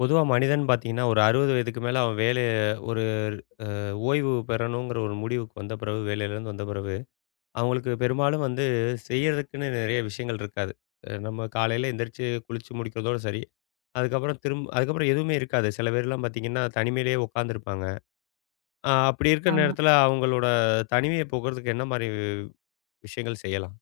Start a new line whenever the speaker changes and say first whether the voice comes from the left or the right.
left: பொதுவா மனிதன் பார்த்தீங்கன்னா, ஒரு 60 வயதுக்கு மேல அவன் வேலை ஒரு ஓய்வு பெறணுங்கிற ஒரு முடிவுக்கு வந்த பிறகு, வேலையிலேருந்து வந்த பிறகு, அவங்களுக்கு பெரும்பாலும் வந்து செய்யறதுக்குன்னு நெறைய விஷயங்கள் இருக்காது. நம்ம காலையில எந்திரிச்சு குளிச்சு முடிக்கிறதோட சரி. அதுக்கப்புறம் எதுவுமே இருக்காது. சில பேர்லாம் பார்த்தீங்கன்னா, தனிமையிலேயே உட்காந்துருப்பாங்க. அப்படி இருக்கிற
right: ஆமா.
left: நேரத்தில அவங்களோட தனிமைய போக்குறதுக்கு என்ன மாரி விஷயங்கள் செய்யலாம்?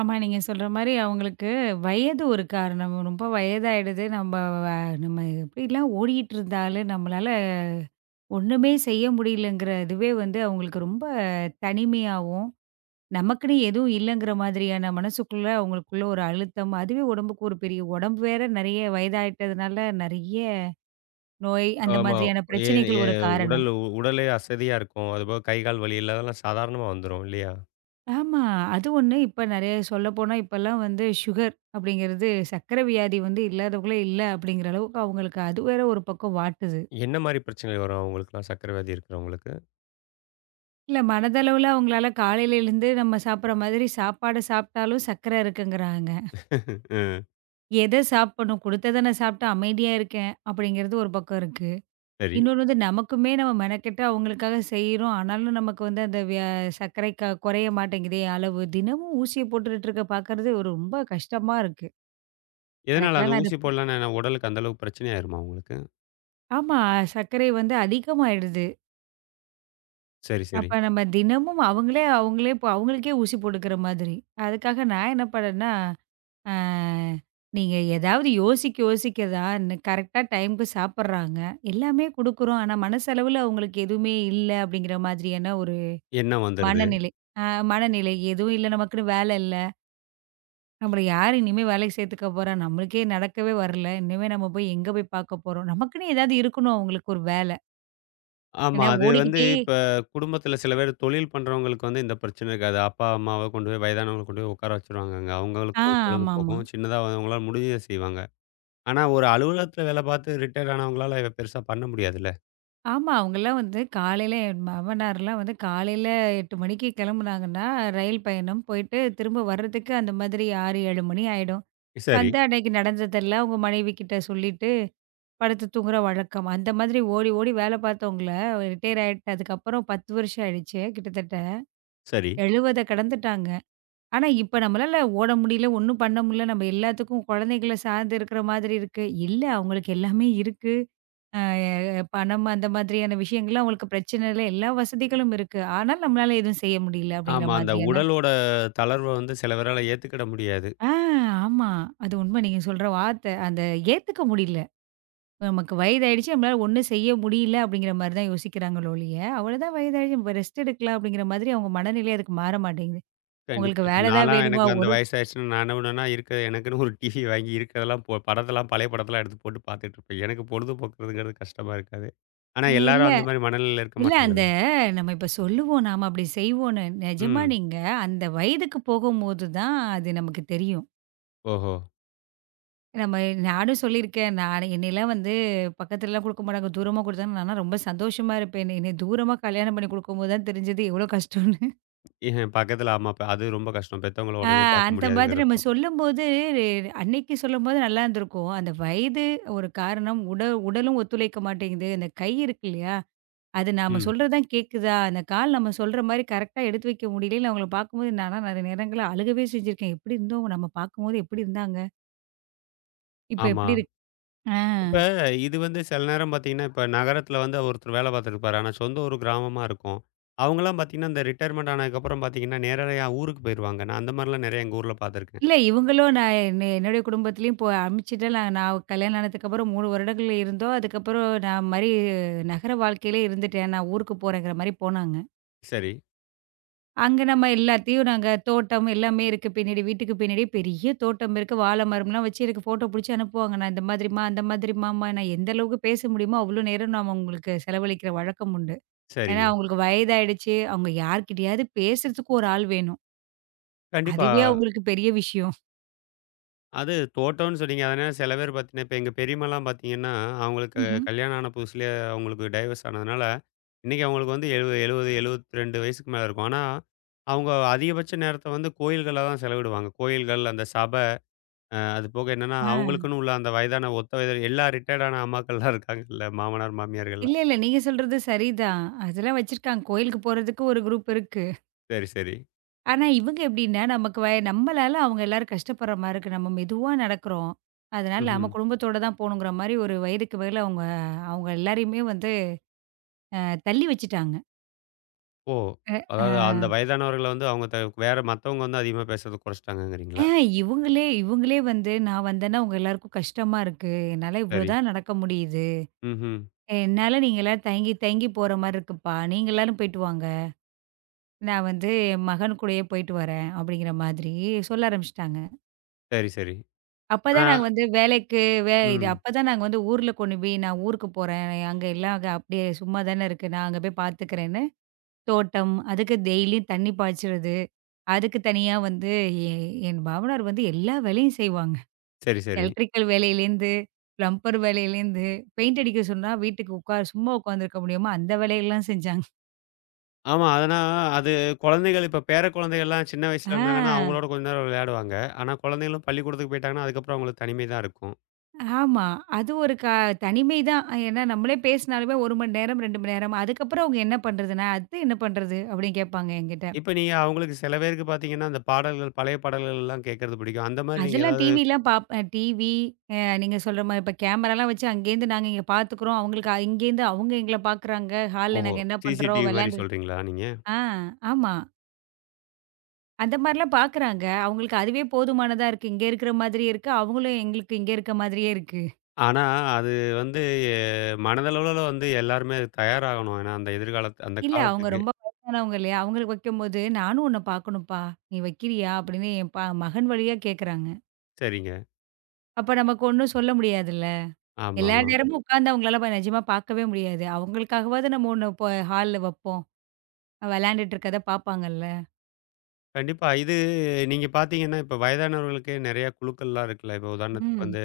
right: ஆமா. நீங்க சொல்ற மாரி அவங்களுக்கு வயது ஒரு காரணம். ரொம்ப வயதாயிடுது. வ நம்ம எப்படிலாம் ஓடிட்டு இருந்தாலும், நம்மளால ஒண்ணுமே செய்ய முடியலங்கிற இதுவே வந்து அவங்களுக்கு ரொம்ப தனிமையாவும், நமக்குன்னு எதுவும் இல்லங்கிற மாதிரியான மனசுக்குள்ள அவங்களுக்குள்ள ஒரு அழுத்தம், அதுவே உடம்புக்கு ஒரு பெரிய உடம்பு வேற நெறைய வயதாயிட்டதுனால நெறைய நோய், அந்த
left: ஆமா.
right: மாதிரியான
left: ஏன்
right: பிரச்சனைகள் ஒரு
left: ஏன் உடல்
right: காரணம்.
left: உடலே அசதியா இருக்கும். அதுபோக கை, கால் வலி இல்லாதெல்லாம் சாதாரணமா வந்துரும் இல்லையா?
right: ஆமா. அது ஒண்ணு. இப்ப நெறைய சொல்லப்போனா, இப்பலாம் வந்து சுகர் அப்படிங்கிறது சர்க்கரை வியாதி வந்து இல்லாதவங்களே இல்ல அப்படிங்கிற அளவுக்கு அவங்களுக்கு அது வேற ஒரு பக்கம் வாட்டுது.
left: என்ன மாரி பிரச்சனைகள் வரும் அவங்களுக்குலாம்? சர்க்கரை வியாதி இருக்கிறவங்களுக்கு?
right: இல்ல, மனதளவுல அவங்களால காலையில எழுந்து நம்ம சாப்பிடுற மாதிரி சாப்பாடு சாப்பிட்டாலும் சர்க்கரை இருக்குங்கிறாங்க.
left: அ
right: எத சாப்பிடணும்? கொடுத்தத நான் சாப்பிட்டு அமைதியா இருக்கேன் அப்படிங்கிறது ஒரு பக்கம் இருக்கு.
left: சரி.
right: இன்னொன்னு வந்து நமக்குமே நம்ம மெனக்கெட்டு அவங்களுக்காக செய்றோம். ஆனாலும் நமக்கு வந்து அந்த வியா சர்க்கரை குறைய மாட்டேங்குதே அளவு. தினமும் ஊசிய போட்டுட்டு இருக்க பார்க்கறது ஒரு ரொம்ப கஷ்டமா இருக்கு.
left: எதனால
right: எனக்கெல்லாம்
left: அந்த
right: நான்
left: ஊசி
right: இத
left: போடலன்னா என்ன உடலுக்கு அந்த அளவுக்கு பிரச்சனை ஆயிருமா உங்களுக்கு?
right: ஆமா. சர்க்கரை வந்து அதிகமாயிடுது.
left: சரி, சரி.
right: அப்ப நம்ம தினமும் அவங்களே அவங்களே இப்போ அவங்களுக்கே ஊசி போட்டுக்கிற மாதிரி. அதுக்காக நான் என்ன பண்ணேன்னா, அ நீங்க ஏதாவது யோசிக்க யோசிக்க தான் கரெக்ட்டா டைம்க்கு சாப்பிடுறாங்க. எல்லாமே குடுக்குறோம். ஆனா மனசளவுல அவங்களுக்கு எதுவுமே இல்ல அப்படிங்கிற மாதிரியான ஒரு
left: எண்ணம் வந்துருது.
right: மனநிலை. அ மனநிலை. எதுவும் இல்ல நமக்குன்னு வேலை இல்ல. நம்மள யாரு இனிமே வேலைக்கு சேர்த்துக்க போறா? நம்மளுக்கே நடக்கவே வரல. இனிமே நம்ம போய் எங்க போய் பார்க்க போறோம்? நமக்குன்னு ஏதாவது இருக்கணும் அவங்களுக்கு ஒரு வேலை.
left: ஆமா.
right: ஏன்னா
left: அது வந்து
right: ஓடிக்கிட்டே
left: இப்ப குடும்பத்தில சில பேர் தொழில் பண்றவங்களுக்கு வந்து இந்த பிரச்சனை இருக்காது. அப்பா, அம்மாவ கொண்டு போய் வயதானவங்கள கொண்டு போய் உட்கார வச்சுருவாங்க அங்க.
right: ஆ
left: அவங்களுக்கு ஒரு பொழுது
right: ஆமாமா.
left: போகும். சின்னதா வந்து அவங்களால முடிஞ்சத செய்வாங்க. ஆனா ஒரு அலுவலகத்தில வேலை பார்த்து ரிட்டயர்ட் ஆனவங்களால இத பெருசா பண்ண முடியாதுல்ல.
right: ஆமா. அவங்கலாம் வந்து காலையில என் மாமனார்லாம் வந்து காலையில 8 மணிக்கு கிளம்புனாங்கன்னா, ரயில் பயணம் போயிட்டு திரும்ப வர்றதுக்கு அந்த மாதிரி 6, 7 மணி ஆயிடும்.
left: சரி,
right: வந்து அன்னைக்கு நடந்ததெல்லாம் அவங்க மனைவிகிட்ட சொல்லிட்டு, படுத்து தூங்குற வழக்கம். அந்த மாதிரி ஓடி ஓடி வேலை பார்த்தவங்கள ரிட்டயர் ஆயிட்டு அதுக்கப்புறம் 10 வருஷம் ஆயிடுச்சு கிட்டத்தட்ட.
left: சரி.
right: 70 கடந்துட்டாங்க. ஆனா இப்ப நம்மளால ஓட முடியல, ஒண்ணும் பண்ண முடியல. நம்ம எல்லாத்துக்கும் குழந்தைகள சார்ந்து இருக்கிற மாதிரி இருக்கு. இல்ல, அவங்களுக்கு எல்லாமே இருக்கு. பணம் அந்த மாதிரியான விஷயங்கள்லாம் உங்களுக்கு பிரச்சனை இல்ல. எல்லா வசதிகளும் இருக்கு. ஆனாலும் நம்மளால எதுவும் செய்ய முடியல அப்படிங்கிற
left: ஆமா. அந்த
right: மாதிரியான.
left: உடலோட தளர்வ வந்து சில பேரால ஏத்துக்கிட முடியாது.
right: ஆ ஆமா. அது உண்ம. நீங்க சொல்ற வார்த்தை. ஏத்துக்க முடியல. நமக்கு வயதாயிடுச்சு. நம்மளால ஒண்ணும் செய்ய முடியல அப்படிங்கிற மாரி தான் யோசிக்கிறாங்களோ ஒழிய, அவ்வளோதான் வயதாயிடுச்சு. நம்ம ரெஸ்ட் எடுக்கலாம் அப்படிங்கிற மாதிரி அவங்க மனநிலை அதுக்கு மாற மாட்டேங்குது.
left: கண்டிப்பா.
right: உங்களுக்கு
left: இப்ப
right: வேலை தான்
left: நான்லாம்
right: வேணுமா?
left: எனக்கு அந்த
right: ஒரு
left: வயசாயிருச்சுன்னா, நான் என்ன பண்ணுவேன்னா, இருக்க எனக்குன்னு ஒரு டிவி வாங்கி இருக்கிறதெல்லாம் போ படத்தெல்லாம் பழைய படத்தெல்லாம் எடுத்து போட்டு பார்த்துட்டு இருப்பேன். எனக்கு பொழுதுபோக்குறதுங்கிறது கஷ்டமா இருக்காது. ஆனா
right: இல்ல,
left: எல்லாரும் அந்த மாரி மனநிலையில இருக்க
right: இல்ல,
left: மாட்டாங்கல்ல.
right: இப்ப சொல்லுவோம், நாம அப்படி செய்வோம்ன்னு. நிஜமா
left: ம்.
right: நீங்க அந்த வயதுக்கு போகும்போது தான் அது நமக்கு தெரியும்.
left: ஓஹோ!
right: நம்ம நானும் சொல்லியிருக்கேன். நான் என்னையெல்லாம் வந்து பக்கத்துலலாம் குடுக்க மாட்டாங்க. தூரமா குடுத்தாங்க. நான்லாம் ரொம்ப சந்தோஷமா இருப்பேன். என்னைய தூரமா கல்யாணம் பண்ணி குடுக்கும்போது தான் தெரிஞ்சது எவ்வளோ கஷ்டம்னு.
left: ஏன் பக்கத்துல ஆமா. இப்ப அது ரொம்ப கஷ்டம். பெத்தவங்கள
right: ஆ
left: உடனே பார்க்க
right: அந்த மாதிரி நம்ம
left: முடியாதுங்கிறப்போ.
right: சொல்லும்போது அன்னைக்கு சொல்லும்போது நல்லா இருந்திருக்கும். அந்த வயது ஒரு காரணம். உடலும் ஒத்துழைக்க மாட்டேங்குது. அந்த கை இருக்கு இல்லையா? அது நாம
left: ம்.
right: சொல்றது தான் கேட்குதா? அந்த கால் நம்ம சொல்ற மாரி கரெக்ட்டா எடுத்து வைக்க முடியலைன்னு அவங்கள பார்க்கும்போது நான்லாம் நெறைய நேரங்கள்ல அழுகவே செஞ்சிருக்கேன். எப்படி இருந்தோம்? நம்ம பார்க்கும்போது எப்படி இருந்தாங்க? இப்ப
left: ஆமா.
right: எப்படி இருக்கு? ஆ.
left: இப்ப இது வந்து சில நேரம் பார்த்தீங்கன்னா, இப்ப நகரத்துல வந்து ஒருத்தர் வேலை பார்த்துருப்பாரு. ஆனா சொந்த ஊரு கிராமமா இருக்கும். அவங்கலாம் பார்த்தீங்கன்னா, இந்த ரிட்டயர்மெண்ட் ஆனதுக்கப்புறம் பார்த்தீங்கன்னா, நேரடியா ஊருக்கு போயிருவாங்க. நான் அந்த மாரிலாம் நெறைய எங்க ஊர்ல பார்த்துருக்கேன்.
right: இல்ல, இவங்களும் நான் என்ன என்னுடைய குடும்பத்திலயும் இப்போ அனுப்பிச்சுட்டு, நான் நான் கல்யாணம் ஆனதுக்கப்புறம் 3 வருடங்கள் இருந்தோம். அதுக்கப்புறம் நான் மாரி நகர வாழ்க்கையிலே இருந்துட்டேன். நான் ஊருக்கு போறேங்கிற மாரி போனாங்க.
left: சரி.
right: அங்க நம்ம எல்லாத்தையும் நாங்க தோட்டம் எல்லாமே இருக்கு பின்னாடி, வீட்டுக்கு பின்னாடி பெரிய தோட்டம் இருக்கு. வாழை மரம்லாம் வச்சு எனக்கு ஃபோட்டோ புடிச்சு அனுப்புவாங்க. நான் இந்த மாதிரிம்மா, அந்த மாதிரிம்மாம்மா, நான் எந்த அளவுக்கு பேச முடியுமோ அவ்வளோ நேரம் நான் அவங்களுக்கு செலவழிக்கிற வழக்கம் உண்டு. ஏன்னா
left: சரிங்க.
right: அவங்களுக்கு வயதாயிடுச்சு. அவங்க யார்கிட்டயாவது பேசுறதுக்கு ஒரு ஆள் வேணும்.
left: கண்டிப்பா.
right: அதுவே அவங்களுக்கு பெரிய விஷயம்.
left: அது தோட்டம்னு சொன்னீங்க. அதனால சில பேர் பார்த்தீங்கன்னா, இப்ப எங்க பெரியம்மாலாம் பார்த்தீங்கன்னா, அவங்களுக்கு
right: ம்ஹ்ம்.
left: கல்யாணம் ஆன புதுசுலயே அவங்களுக்கு டைவர்ஸ் ஆனதுனால, இன்னைக்கு அவங்களுக்கு வந்து 70 70 72 வயசுக்கு மேல இருக்கும். ஆனா, அவங்க அதிகபட்ச நேரத்த வந்து கோயில்கள்ல தான் செலவிடுவாங்க. கோயில்கள், அந்த சபை, அது போக என்னன்னா,
right: ஆ.
left: அவங்களுக்குன்னு உள்ள அந்த வயதான ஒத்த வயது எல்லா ரிட்டயர்ட் ஆன அம்மாக்கள்லாம் இருக்காங்கல்ல, மாமனார், மாமியார்கள்லாம்.
right: இல்ல, இல்ல. நீங்க சொல்றது சரிதான். அதெல்லாம் வச்சிருக்காங்க. கோயிலுக்கு போறதுக்கு ஒரு குரூப் இருக்கு.
left: சரி, சரி.
right: ஆனா எப்படின்னா, நமக்கு வ நம்மளால அவங்க எல்லாரும் கஷ்டப்படுற மாரி இருக்கு. நம்ம மெதுவா நடக்கிறோம். அதனால நம்ம
left: ம்ஹ்ம்.
right: குடும்பத்தோட தான் போணுங்கிற மாரி ஒரு வயதுக்கு மேல அவங்க அவங்க எல்லாரையுமே வந்து அ தள்ளி வச்சுட்டாங்க.
left: ஓ!
right: அ அ
left: அதாவது அந்த வயதானவர்கள வந்து அவங்க வேற மத்தவங்க வந்து அதிகமா பேசுறத
right: அ
left: குறைச்சுட்டாங்கங்கிறீங்களா?
right: இவங்களே இவங்களே வந்து, "நான் வந்தேன்னா உங்க எல்லாருக்கும் கஷ்டமா இருக்கு. என்னால இவ்ளோ
left: சரி.
right: தான் நடக்க முடியுது.
left: ம்ஹ்ம்.
right: என்னால நீங்க எல்லாரும் தயங்கி தயங்கி போற மாரி இருக்குப்பா. நீங்க எல்லாரும் போயிட்டு வாங்க. நான் வந்து என் மகன் கூடயே போயிட்டு வரேன்." அப்படிங்கிற மாதிரி சொல்ல ஆரம்பிச்சுட்டாங்க.
left: சரி, சரி. ஆ,
right: அப்பதான் நாங்க வந்து வேலைக்கு
left: ம்.
right: அப்பதான் நாங்க வந்து ஊர்ல கொண்டு போய், நான் ஊருக்கு போறேன். அங்க எல்லாம் அங்க அப்படியே சும்மா தானே இருக்கு. நான் அங்க போய் பார்த்துக்கிறேன்னு, தோட்டம், அதுக்கு டெய்லியும் தண்ணி பாய்ச்சுறது, அதுக்கு தனியா வந்து எ என் மாமனார் வந்து எல்லா வேலையும் செய்வாங்க.
left: சரி, சரி.
right: எலக்ட்ரிக்கல் வேலையிலேருந்து, பிளம்பர் வேலையிலேருந்து, பெயிண்ட் அடிக்க சொன்னா, வீட்டுக்கு உட்கார் சும்மா உட்காந்துருக்க முடியுமா? அந்த வேலையெல்லாம் செஞ்சாங்க.
left: ஆமா. அதனா அது குழந்தைகள் இப்ப பேர குழந்தைகள்லாம் சின்ன வயசுல இருந்தாங்கன்னா,
right: ஆ.
left: அவங்களோட கொஞ்ச நேரம் விளையாடுவாங்க. ஆனா குழந்தைகளும் பள்ளிக்கூடத்துக்கு போயிட்டாங்கன்னா, அதுக்கப்புறம் அவங்களுக்கு தனிமை தான் இருக்கும்.
right: ஆமா. அது ஒரு க தனிமை தான். ஏன்னா நம்மளே பேசினாலுமே 1 மணி நேரம், 2 மணி நேரம். அதுக்கப்புறம் அவங்க என்ன பண்றது? நான் அடுத்து என்ன பண்றது? அப்படின்னு கேட்பாங்க என்கிட்ட.
left: இப்ப நீங்க அவங்களுக்கு சில பேருக்கு பார்த்தீங்கன்னா, அந்த பாடல்கள் பழைய பாடல்கள்லாம் கேட்கறது பிடிக்கும். அந்த மாரி நீங்க
right: அதெல்லாம்
left: ஏதாவது
right: டிவிலாம் பார்ப்பேன். டிவி அ நீங்க சொல்ற மாரி இப்ப கேமராலாம் வச்சு அங்கேருந்து நாங்க இங்க பார்த்துக்குறோம். அவங்களுக்கு இங்கேருந்து அவங்க எங்கள பார்க்குறாங்க. ஹால்ல
left: ஓஹோ!
right: நாங்க என்ன பண்றோம்?
left: சிசிடிவி மாரி
right: விளையாண்டு.
left: சொல்றீங்களா நீங்க?
right: ஆ ஆமா. அந்த மாரிலாம் பார்க்குறாங்க. அவங்களுக்கு அதுவே போதுமானதா இருக்கு. இங்க இருக்கிற மாதிரி இருக்கு. அவங்களும் எங்களுக்கு இங்க இருக்க மாதிரியே இருக்கு.
left: ஆனா அது வந்து எ மனதளவுல வந்து எல்லாருமே அதுக்கு தயாராகணும். ஏன்னா அந்த எதிர்காலத்து அந்த
right: இல்ல. அவங்க
left: காலத்துக்கு.
right: ரொம்ப வயசானவங்க இல்லையா? அவங்களுக்கு வைக்கும்போது, "நானும் உன்ன பார்க்கணும்ப்பா. நீ வைக்கிறியா?" அப்படின்னு என் ப மகன் வழியா கேட்கறாங்க.
left: சரிங்க.
right: அப்ப நமக்கு ஒண்ணும் சொல்ல முடியாதுல்ல. எல்லா
left: ஆமாமா.
right: நேரமும் உட்கார்ந்து அவங்களால நிஜமா பார்க்கவே முடியாது. அவங்களுக்காகவாவது நம்ம ஒண்ணு இப்ப ஹால்ல வைப்போம். விளையாண்டுட்டு இருக்கத பார்ப்பாங்கல்ல.
left: கண்டிப்பா. இது நீங்க பார்த்தீங்கன்னா, இப்ப வயதானவர்களுக்கே நெறைய குழுக்கள்லாம் இருக்குல்ல. இப்ப உதாரணத்துக்கு
right: ம்.
left: வந்து,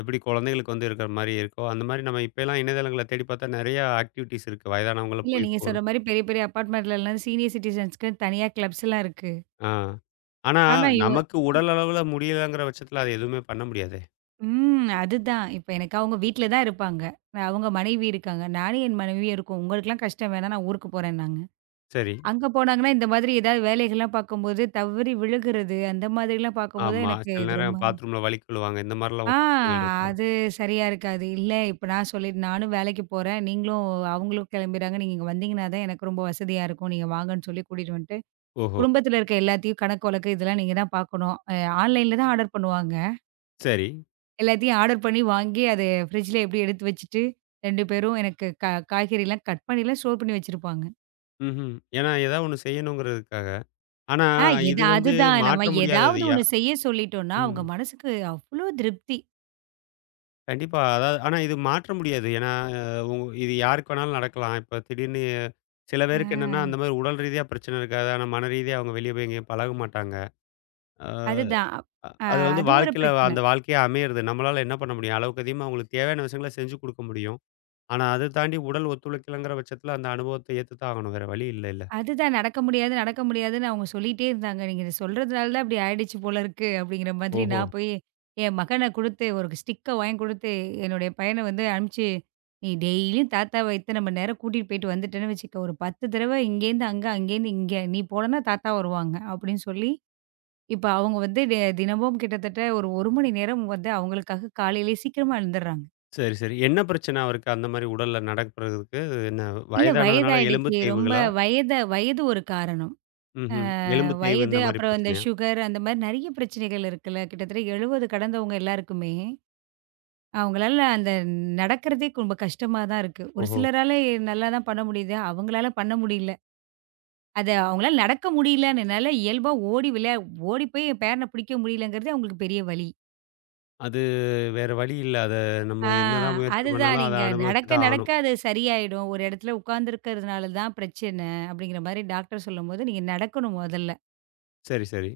left: எப்படி குழந்தைகளுக்கு வந்து இருக்கிற மாரி இருக்கோ, அந்த மாரி நம்ம இப்பல்லாம் இணையதளங்கள தேடி பார்த்தா நெறைய ஆக்டிவிட்டீஸ் இருக்கு. வயதானவங்கள
right: இல்ல,
left: போய்
right: நீங்க
left: இப்போ ஒரு
right: சொல்ற மாரி பெரிய பெரிய அபார்ட்மெண்ட்லலாம் சீனியர் சிட்டிசன்ஸ்க்கு தனியா கிளப்ஸ்லாம் இருக்கு.
left: ஆ. ஆனா,
right: ஆனா இவ
left: நமக்கு உடல் அளவுல முடியலங்கிற பட்சத்தில அது எதுவுமே பண்ண முடியாதே!
right: ம். அதுதான். இப்ப எனக்கு அவங்க வீட்ல தான் இருப்பாங்க. அவங்க மனைவி இருக்காங்க. நானும் என் மனைவியும் இருக்கோம். "உங்களுக்கெல்லாம் கஷ்டம் வேணாம். நான் ஊருக்கு போறேன்னாங்க."
left: சரி.
right: அங்க போனாங்கன்னா, இந்த மாதிரி ஏதாவது வேலைகள்லாம் பார்க்கும்போது தவறி விழுகுறது, அந்த மாதிரிலாம் பார்க்கும்போது
left: ஆமா.
right: எனக்கு
left: சில
right: இது ரொம்ப.
left: நேரம் பாத்ரூம்ல வழுக்கி விழுவாங்க. இந்த மாரிலாம்
right: ஆ
left: ஒரு பிரச்சனைகள் இருக்கு.
right: அது சரியா இருக்காது. இல்ல, இப்ப நான் சொல்லி நானும் வேலைக்கு போறேன். நீங்களும் அவங்களும் கிளம்பிறாங்க. நீங்க இங்க வந்தீங்கன்னா தான் எனக்கு ரொம்ப வசதியா இருக்கும். நீங்க வாங்கன்னு சொல்லி கூட்டிட்டு வந்துட்டு,
left: ஓஹோ!
right: குடும்பத்தில இருக்க எல்லாத்தையும் கணக்கு வழக்கு இதெல்லாம் நீங்க தான் பார்க்கணும். ஆன்லைன்ல தான் ஆர்டர் பண்ணுவாங்க.
left: சரி.
right: எல்லாத்தையும் ஆர்டர் பண்ணி வாங்கி அத ஃப்ரிட்ஜ்ல எப்படி எடுத்து வச்சுட்டு, 2 பேரும் எனக்கு காய்கறிலாம் கட் பண்ணிலாம் ஸ்டோர் பண்ணி வச்சிருப்பாங்க.
left: ம்ஹ்ம். ஏன்னா ஏதாவது ஒண்ணு செய்யணுங்கிறதுக்காக. ஆனா,
right: ஆ எத
left: இது வந்து
right: அதுதான். நம்ம
left: மாற்ற முடியாதது.
right: ஏதாவது ஒண்ணு செய்ய சொல்லிட்டோம்னா, அவங்க
left: ம்.
right: மனசுக்கு அவ்ளோ திருப்தி.
left: கண்டிப்பா. அதாவது ஆனா இது மாற்ற முடியாது. ஏன்னா, அ உ இது யாருக்கு வேணாலும் நடக்கலாம். இப்ப திடீர்னு சில பேருக்கு
right: ஆ
left: என்னன்னா, அந்த மாரி உடல் ரீதியா பிரச்சனை இருக்காது. ஆனா, மன ரீதியா அவங்க வெளிய போய் எங்கேயும் பழக மாட்டாங்க. அஹ்,
right: அதுதான். அப்ப
left: அது வந்து
right: அது ஒரு
left: வாழ்க்கையில
right: பிரச்சனை.
left: அந்த வாழ்க்கையா அமையறது. நம்மளால என்ன பண்ண முடியும்? அளவுக்கு அதிகமா அவங்களுக்கு தேவையான விஷயங்கள செஞ்சு குடுக்க முடியும். ஆனா, அத தாண்டி உடல் ஒத்துழைக்கலங்கிற பட்சத்தில அந்த அனுபவத்த ஏத்துத்தான் ஆகணும். வேற வழி இல்லைல்ல.
right: அதுதான் நடக்க முடியாது, நடக்க முடியாதுன்னு அவங்க சொல்லிட்டே இருந்தாங்க. நீங்க இத சொல்றதுனால தான் இப்படி ஆயிடுச்சு போல இருக்கு, அப்படிங்கிற மாதிரி
left: ஓஹோ!
right: நான் போய் என் மகன குடுத்து, ஒரு ஸ்டிக்க வாங்கி குடுத்து, என்னுடைய பையன வந்து அனுப்பிச்சு, "நீ டெய்லியும் தாத்தாவ இத்தன மணி நேரம் கூட்டிட்டு போயிட்டு வந்துட்டேன்னு வச்சுக்க, ஒரு 10 தடவ இங்கேருந்து அங்க, அங்கேருந்து இங்க. நீ போலன்னா தாத்தா வருவாங்க." அப்படின்னு சொல்லி இப்ப அவங்க வந்து தினமும் கிட்டத்தட்ட ஒரு 1 மணி நேரம் வந்து அவங்களுக்காக காலையிலேயே சீக்கிரமா எழுந்துர்றாங்க.
left: சரி, சரி. என்ன பிரச்சனை அவருக்கு அந்த மாரி உடல்ல நடக்கிறதுக்கு? என்ன
right: இல்ல,
left: வயதானதுனால எலும்பு
right: வயதாயிடுச்சு. ரொம்ப
left: தேய்வுகளா?
right: வயது ஒரு காரணம்.
left: ம்ஹ்ம். எலும்பு தேய்வு
right: வயது,
left: இந்த மாரி
right: அப்புறம் இந்த
left: பிரச்சனையா?
right: சுகர், அந்த மாரி நெறைய பிரச்சனைகள் இருக்குல்ல. கிட்டத்தட்ட 70 கடந்தவங்க எல்லாருக்குமே, அவங்களால அந்த நடக்கிறதே ரொம்ப கஷ்டமா தான் இருக்கு. ஒரு
left: ஓஹோ!
right: சிலரால நல்லா தான் பண்ண முடியுது. அவங்களால பண்ண முடியல. அது அவங்களால நடக்க முடியலன்னுனால, இயல்பா ஓடி போய் என் பேரன பிடிக்க முடியலங்கிறது அவங்களுக்கு பெரிய வலி.
left: அது வேற வழி இல்ல. அத
right: ஆ
left: நம்ம என்னதான் முயற்சி
right: அதுதான்.
left: பண்ணாலும் அத
right: நீங்க
left: அனுபவிச்சு
right: நடக்க,
left: தான்
right: நடக்க
left: ஆகணும்.
right: அது சரியாயிடும். ஒரு இடத்துல உட்கார்ந்திருக்கிறதுனால தான் பிரச்சனை, அப்படிங்கிற மாரி டாக்டர் சொல்லும்போது, நீங்க நடக்கணும் முதல்ல.
left: சரி, சரி.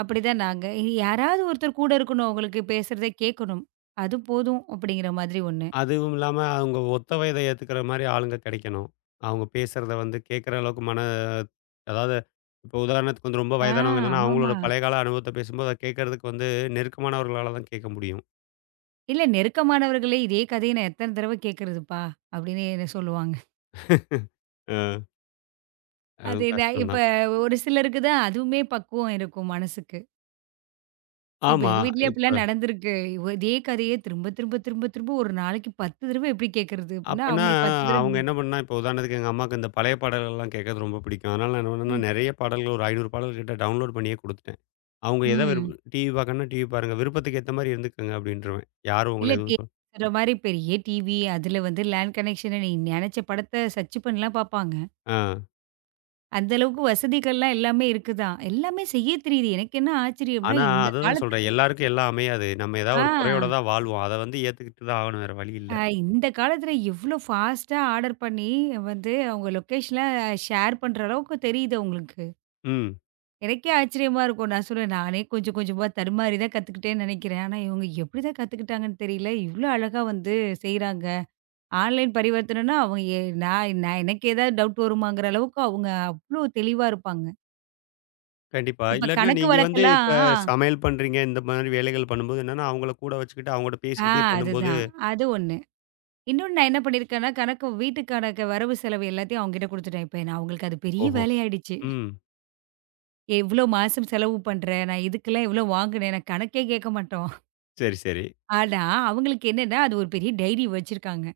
right: அப்படிதான் நாங்க. யாராவது ஒருத்தர் கூட இருக்கணும், அவங்களுக்கு பேசுறத கேட்கணும். அது போதும் அப்படிங்கிற மாதிரி ஒண்ணு.
left: அதுவும் இல்லாம அவங்க ஒத்த வயத ஏத்துக்கிற மாரி ஆளுங்க கிடைக்கணும். அவங்க பேசுறத வந்து கேட்கிற அளவுக்கு மன அதாவது இப்போ உதாரணத்துக்கு வந்து ரொம்ப
right: ஆ
left: வயதானவங்க என்னன்னா, அவங்களோட
right: ஆமாமா.
left: பழைய கால அனுபவத்த பேசும்போது, அத கேட்கறதுக்கு வந்து நெருக்கமானவர்களால தான் கேட்க முடியும்.
right: இல்ல, நெருக்கமானவர்களே, "இதே கதைய நான் எத்தன தடவ கேட்கறதுப்பா," அப்படின்னு என்ன சொல்லுவாங்க.
left: அ
right: அது
left: அதுவும்
right: நான்
left: கஷ்டம்
right: இப்ப
left: தான்.
right: ஒரு சிலருக்கு தான் அதுவுமே பக்குவம் இருக்கும் மனசுக்கு. இப்ப
left: ஆமா.
right: எங்க வீட்லயே அப்படிலாம்
left: இப்ப
right: நடந்திருக்கு. இதே கதையே திரும்ப, திரும்ப, திரும்ப, திரும்ப ஒரு நாளைக்கு 10 தடவ எப்படி கேட்கறது? அப்படின்னா,
left: அப்பன்னா
right: அவங்களுக்கு 10 தடவ.
left: அவங்க என்ன பண்ணா, இப்போ உதாரணத்துக்கு எங்க அம்மாக்கு இந்த பழைய பாடல்கள்லாம் கேட்கறது ரொம்ப பிடிக்கும். அதனால நான் என்ன பண்ணேன்னா,
right: ம்,
left: நெறைய பாடல்கள் ஒரு 500 பாடல் கிட்ட டவுன்லோட் பண்ணியே குடுத்துட்டேன். அவங்க எத விருப்
right: ம்.
left: டிவி பார்க்கணும்னா டிவி பாருங்க. விருப்பத்துக்கு ஏத்த மாரி இருந்துக்கங்க அப்டின்ருவேன். யாரும்
right: இல்ல
left: உங்கள
right: டே
left: எதுவும் சொல்
right: சொல்ற மாரி பெரிய டிவி, அதுல வந்து லேண்ட் கனெக்ஷன், நீ நெனச்ச படத்த சர்ச் பண்ணலாம் பார்ப்பாங்க.
left: ஆ.
right: அந்த அளவுக்கு வசதிகள்லாம் எல்லாமே இருக்குதான். எல்லாமே செய்ய தெரியுது. எனக்கு என்ன ஆச்சரியம்னா,
left: ஆனா
right: இந்த
left: அததான்
right: காலத்துக்கு.
left: சொல்றேன். எல்லாருக்கும் எல்லாம் அமையாது. நம்ம
right: ஆ,
left: ஏதாவது ஒரு குறையோட தான் வாழ்வோம். அத வந்து ஏத்துக்கிட்டு தான் ஆகணும். வேற வழி இல்ல.
right: அ இந்த காலத்துல எவ்ளோ ஃபாஸ்ட்டா ஆர்டர் பண்ணி வந்து அவங்க லொகேஷன்லாம் ஷேர் பண்ற அளவுக்கு தெரியுது அவங்களுக்கு.
left: ம்.
right: எனக்கே ஆச்சரியமா இருக்கும். நான் சொல்லுவேன், நானே கொஞ்சம் கொஞ்சமா தடுமாறி தான் கத்துக்கிட்டேன்னு நெனைக்கிறேன். ஆனா இவங்க எப்படிதான் கத்துக்கிட்டாங்கன்னு தெரியல. இவ்ளோ அழகா வந்து செய்றாங்க. ஆன்லைன் பரிவர்த்தனைன்னா அவங்க எ நான் நான் எனக்கு ஏதாவது டவுட் வருமாங்கிற அளவுக்கு அவங்க அவ்ளோ தெளிவா இருப்பாங்க.
left: கண்டிப்பா.
right: இப்ப
left: இல்லாட்டினா
right: கணக்கு
left: நீங்க வந்து
right: வழக்கெல்லாம்
left: இப்ப சமையல் பண்றீங்க, இந்த மாரி வேலைகள் பண்ணும்போது என்னன்னா, அவங்கள கூட வச்சுக்கிட்டு அவங்கட்ட
right: ஆ
left: பேசிக்கிட்டே பண்ணும்போது
right: அதுதான். அது ஒண்ணு. இன்னொன்னு நான் என்ன பண்ணியிருக்கேன்னா, கணக்கு வீட்டுக்கான க வரவு செலவு எல்லாத்தையும் அவங்ககிட்ட குடுத்துட்டேன். இப்ப நான் அவங்களுக்கு அது பெரிய
left: ஓஹோ!
right: வேலையாயிடுச்சு.
left: ம்.
right: எவ்ளோ மாசம் செலவு பண்றேன்? நான் இதுக்கெல்லாம் எவ்ளோ வாங்குனேன்? நான் கணக்கே கேட்க மாட்டோம்.
left: சரி, சரி.
right: ஆனா, அவங்களுக்கு என்னன்னா, அது ஒரு பெரிய டைரி வச்சிருக்காங்க.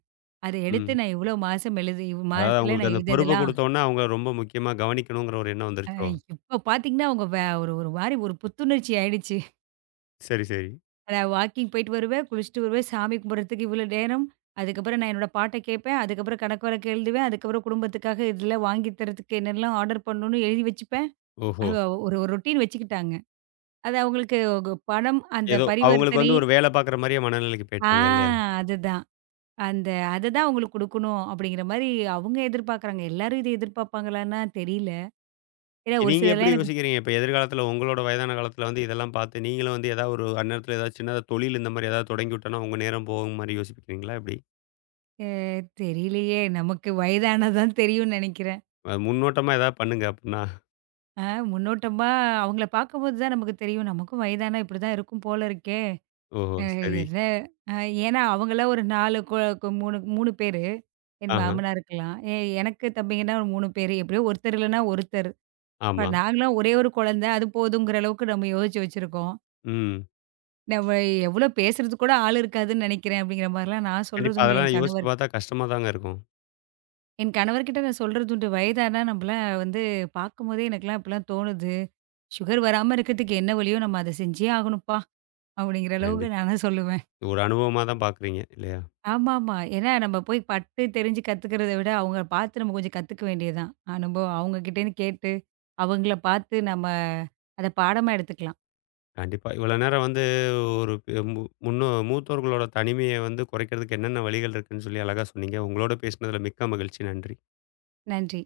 right: அத எடுத்து
left: ம்.
right: நான் இவ்ளோ மாசம் எழுதி,
left: அதாவது
right: மாசத்துல
left: அவங்களுக்கு
right: நான்
left: அந்த பொறுப்ப
right: எழுதியதெல்லாம்.
left: குடுத்தோனே அவங்க ரொம்ப முக்கியமா கவனிக்கணுங்கிற ஒரு எண்ணம்
right: அ
left: வந்துருச்சோ?
right: இப்ப பாத்தீங்கன்னா, அவங்க வே ஒரு ஒரு மாரி ஒரு புத்துணர்ச்சி ஆயிடுச்சு.
left: சரி, சரி.
right: "நான் வாக்கிங் போயிட்டு வருவேன், குளிச்சுட்டு வருவேன், சாமி கும்பிடுறதுக்கு இவ்வளோ நேரம். அதுக்கப்புறம் நான் என்னோட பாட்ட கேட்பேன். அதுக்கப்புறம் கணக்கு வழக்கு எழுதுவேன். அதுக்கப்புறம் குடும்பத்துக்காக இதெல்லாம் வாங்கி தரதுக்கு என்னெல்லாம் ஆர்டர் பண்ணணும்னு எழுதி வச்சுப்பேன்."
left: ஓஹோ!
right: அவ ஒரு ஒரு ரொட்டீன் வச்சுக்கிட்டாங்க. அது அவங்களுக்கு ஒரு பணம் அந்த
left: ஏதோ அவங்களுக்கு
right: பரிவர்த்தனை
left: வந்து ஒரு வேல பார்க்குற மாரியே மனநிலைக்கு
right: ஆ
left: போயிட்டாங்க இல்லையா?
right: அதுதான். அந்த அத தான் அவங்களுக்கு குடுக்கணும் அப்படிங்கிற மாரி அவங்க எதிர்பார்க்குறாங்க. எல்லாரும் இத எதிர்பார்ப்பாங்களான்னா தெரியல. ஏன்னா ஒரு
left: நீங்க எப்படி
right: சிலர்லாம் எனக்கு
left: யோசிக்கிறீங்க? இப்ப எதிர்காலத்துல உங்களோட வயதான காலத்துல வந்து இதெல்லாம் பார்த்து, நீங்களும் வந்து ஏதாவது ஒரு அந்நேரத்துல ஏதாவது சின்னதா தொழில் இந்த மாரி ஏதாவது தொடங்கி விட்டோம்னா, உங்க நேரம் போகும் மாரி யோசிப்பீங்களா எப்படி?
right: அ தெரியலையே! நமக்கு வயதானா தான் தெரியும்னு நெனைக்கிறேன்.
left: முன்னோட்டமா ஏதாவது பண்ணுங்க அப்படின்னா,
right: அ முன்னோட்டமா அவங்கள பார்க்கும்போது தான் நமக்கு தெரியும். நமக்கும் வயதானா இப்படி தான் இருக்கும் போல இருக்கே!
left: ஓஹோ!
right: அ
left: சரி.
right: என்ன அ ஏன்னா அவங்கலாம் ஒரு 4 கொ கொ 3 3 பேரு. என்
left: ஆஹ.
right: மாமனாருக்கலாம். எனக்கு தம்பிங்கன்னா ஒரு 3 பேரு. எப்படியோ ஒருத்தர் இல்லன்னா ஒருத்தர். இப்ப
left: ஆமா.
right: நாங்கலாம் ஒரே ஒரு குழந்தை. அது போதுங்கிற அளவுக்கு நம்ம யோசிச்சு வச்சிருக்கோம்.
left: ம்.
right: நம்ம எவ்வளோ பேசுறதுக்கு கூட ஆள் இருக்காதுன்னு நினைக்கிறேன் அப்படிங்கிற மாரிலாம் நான் சொல்றது
left: கண்டிப்பா.
right: உண்டு
left: அதெல்லாம் யோசிச்சு பார்த்தா கஷ்டமா தாங்க இருக்கும்.
right: என் கணவர்கிட்ட. நான் சொல்றது உண்டு, வயதானா நம்மலாம் வந்து பார்க்கும்போதே எனக்கெல்லாம் இப்படிலாம் தோணுது. சுகர் வராம இருக்கிறதுக்கு என்ன வழியோ நம்ம அத செஞ்சே ஆகணும்ப்பா! அப்படிங்கிற அளவுக்கு
left: கண்டிப்பா.
right: நான்லாம் சொல்லுவேன்.
left: ஒரு அனுபவமா தான் பார்க்குறீங்க இல்லையா?
right: ஆமாமா. ஏன்னா நம்ம போய் பட்டு தெரிஞ்சு கத்துக்கிறத விட அவங்க பார்த்து நம்ம கொஞ்சம் கத்துக்க வேண்டியது தான். அனுபவம் அவங்ககிட்டேருந்து கேட்டு, அவங்கள பார்த்து நம்ம அத பாடமா எடுத்துக்கலாம்.
left: கண்டிப்பா. இவ்வளோ நேரம் வந்து ஒரு பெ மு முன்னோ மூத்தோர்களோட தனிமைய வந்து குறைக்கிறதுக்கு என்னென்ன வழிகள் இருக்குன்னு சொல்லி அழகா சொன்னீங்க. உங்களோட பேசினதுல மிக்க மகிழ்ச்சி. நன்றி.
right: நன்றி.